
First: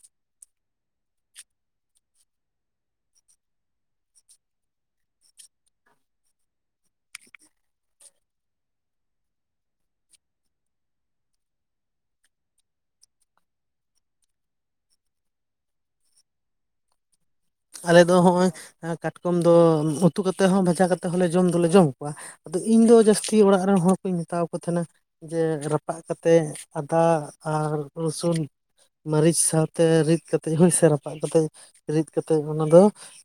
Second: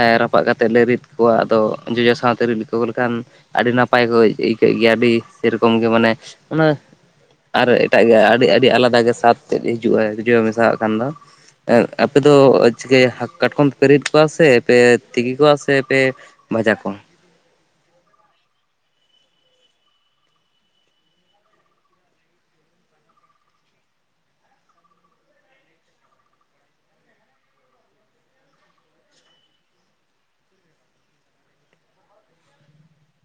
ᱮ‌ ᱨᱟᱯᱟᱜ ᱠᱟᱛᱮᱜ ᱞᱮ ᱨᱤᱫ ᱠᱚᱣᱟ ᱟᱫᱚ ᱡᱚᱡᱚ ᱥᱟᱶᱛᱮ ᱨᱤᱫ ᱞᱚᱠᱚ ᱞᱮᱠᱷᱟᱱ ᱟᱹᱰᱤ ᱱᱟᱯᱟᱭ ᱠᱚ ᱟᱹᱭᱠᱟᱹᱜ ᱜᱮᱭᱟ ᱟᱹᱰᱤ ᱥᱮᱭ ᱨᱚᱠᱚᱢ ᱜᱮ ᱢᱟᱱᱮ ᱚᱱᱟ ᱟᱨ ᱮᱴᱟᱜ ᱜᱮ ᱟᱹᱰᱤ ᱟᱹᱰᱤ ᱟᱞᱟᱫᱟ ᱜᱮ ᱥᱟᱫ ᱛᱮᱫ ᱦᱤᱡᱩᱜ-ᱟ ᱡᱚᱡᱚ ᱢᱮᱥᱟᱣᱟᱜ ᱠᱷᱟᱱ ᱫᱚ᱾ ᱮᱸ ᱟᱯᱮ ᱫᱚ ᱪᱤᱠᱟᱹᱭᱟ ᱦᱟᱹᱠᱩ ᱠᱟᱴᱠᱚᱢ ᱯᱮ ᱨᱤᱫ ᱠᱚᱣᱟ ᱥᱮ ᱯᱮ ᱛᱤᱠᱤ ᱠᱚᱣᱟ ᱥᱮ ᱯᱮ ᱵᱷᱟᱡᱟ ᱠᱚᱣᱟ? ᱟᱞᱮ ᱫᱚ ᱦᱚᱸᱜ-ᱚᱭ ᱠᱟᱴᱠᱚᱢ ᱫᱚ ᱩᱛᱩ ᱠᱟᱛᱮᱜ ᱦᱚᱸ ᱵᱷᱟᱡᱟ ᱠᱟᱛᱮᱜ ᱦᱚᱸᱞᱮ ᱡᱚᱢ ᱫᱚᱞᱮ ᱡᱚᱢ ᱠᱚᱣᱟ᱾ ᱟᱫᱚ ᱤᱧ ᱫᱚ ᱡᱟᱹᱥᱛᱤ ᱚᱲᱟᱜ ᱨᱮᱱ ᱦᱚᱲ ᱠᱚᱧ ᱢᱮᱛᱟᱣ ᱠᱚ ᱛᱟᱦᱮᱸᱱᱟ᱾ ᱡᱮ ᱨᱟᱯᱟᱜ ᱠᱟᱛᱮᱜ ᱟᱫᱷᱟ ᱟᱨ ᱨᱟᱹᱥᱩᱱ ᱢᱟᱹᱨᱤᱪ ᱥᱟᱶᱛᱮ ᱨᱤᱫ ᱠᱟᱛᱮᱜ ᱦᱳᱭ ᱥᱮ ᱨᱟᱯᱟᱜ ᱠᱟᱛᱮᱜ ᱨᱤᱫ ᱠᱟᱛᱮ ᱚᱱᱟ ᱫᱚ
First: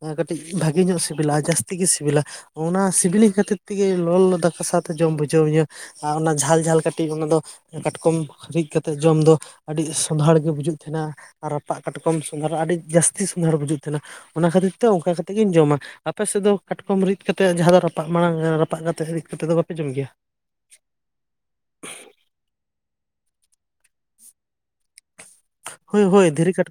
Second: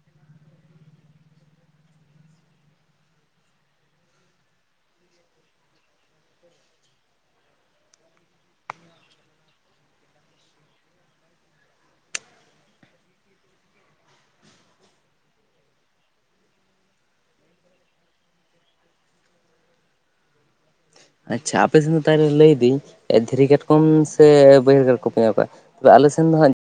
ᱟ-ᱠᱟᱹᱴᱤᱡ ᱵᱷᱟᱹᱜᱤ ᱧᱚᱜ ᱥᱤᱵᱤᱞᱟ ᱡᱟᱹᱥᱛᱤ ᱜᱮ ᱥᱤᱵᱤᱞᱟ᱾ ᱚᱱᱟ ᱥᱤᱵᱤᱞᱤᱧ ᱠᱷᱟᱹᱛᱤᱨ ᱛᱮᱜᱮ ᱞᱚᱞᱚ ᱞᱚᱞᱚ ᱫᱟᱠᱟ ᱥᱟᱶᱛᱮ ᱡᱚᱢ ᱵᱩᱡᱷᱟᱹᱣ ᱤᱧᱟᱹ᱾ ᱟᱨ ᱚᱱᱟ ᱡᱷᱟᱞ ᱡᱷᱟᱞ ᱠᱟᱹᱴᱤᱡ ᱚᱱᱟ ᱫᱚ ᱠᱟᱴᱠᱚᱢ ᱨᱤᱫ ᱠᱟᱛᱮᱜ ᱡᱚᱢ ᱫᱚ ᱟᱹᱰᱤ ᱜᱮ ᱥᱚᱸᱫᱷᱟᱲ ᱜᱮ ᱵᱩᱡᱩᱜ ᱛᱟᱦᱮᱱᱟ᱾ ᱟᱨ ᱨᱟᱯᱟᱜ ᱠᱟᱴᱠᱚᱢ ᱥᱚᱸᱫᱷᱟᱨ ᱟᱹᱰᱤ ᱡᱟᱹᱥᱛᱤ ᱥᱚᱸᱫᱷᱟᱲ ᱵᱩᱡᱩᱜ ᱛᱮᱦᱮᱱᱟ ᱚᱱᱟ ᱠᱷᱟᱹᱛᱤᱨ ᱛᱮ ᱚᱱᱠᱟ ᱠᱟᱛᱮᱜ ᱜᱤᱧ ᱡᱚᱢᱟ᱾ ᱟᱯᱮ ᱥᱮᱜ ᱫᱚ ᱠᱟᱴᱠᱚᱢ ᱨᱤᱫ ᱠᱟᱛᱮᱜ ᱡᱟᱦᱟᱸ ᱫᱚ ᱨᱟᱯᱟᱜ ᱢᱟᱬᱟᱝ ᱨᱟᱯᱟᱜ ᱠᱟᱛᱮᱜ ᱨᱤᱫ ᱠᱟᱛᱮᱜ ᱫᱚ ᱵᱟᱯᱮ ᱡᱚᱢ ᱜᱮᱭᱟ᱾ ᱟᱪᱪᱷᱟ ᱟᱯᱮ ᱥᱮᱱ ᱫᱚ ᱛᱟᱦᱚᱞᱮ ᱞᱟᱹᱭ ᱫᱤᱧ ᱮ ᱫᱷᱤᱨᱤ ᱠᱟᱴᱠᱚᱢ ᱥᱮ ᱵᱟᱹᱭᱦᱟᱹᱲ ᱠᱟᱴᱠᱚᱢ? ᱦᱮᱸ ᱵᱟ ᱦᱳᱭ ᱟᱞᱮ ᱥᱮᱱ ᱦᱳᱭ ᱫᱚ ᱫᱷᱤᱨᱤ ᱦᱟᱸᱜ ᱠᱟᱴᱠᱚᱢ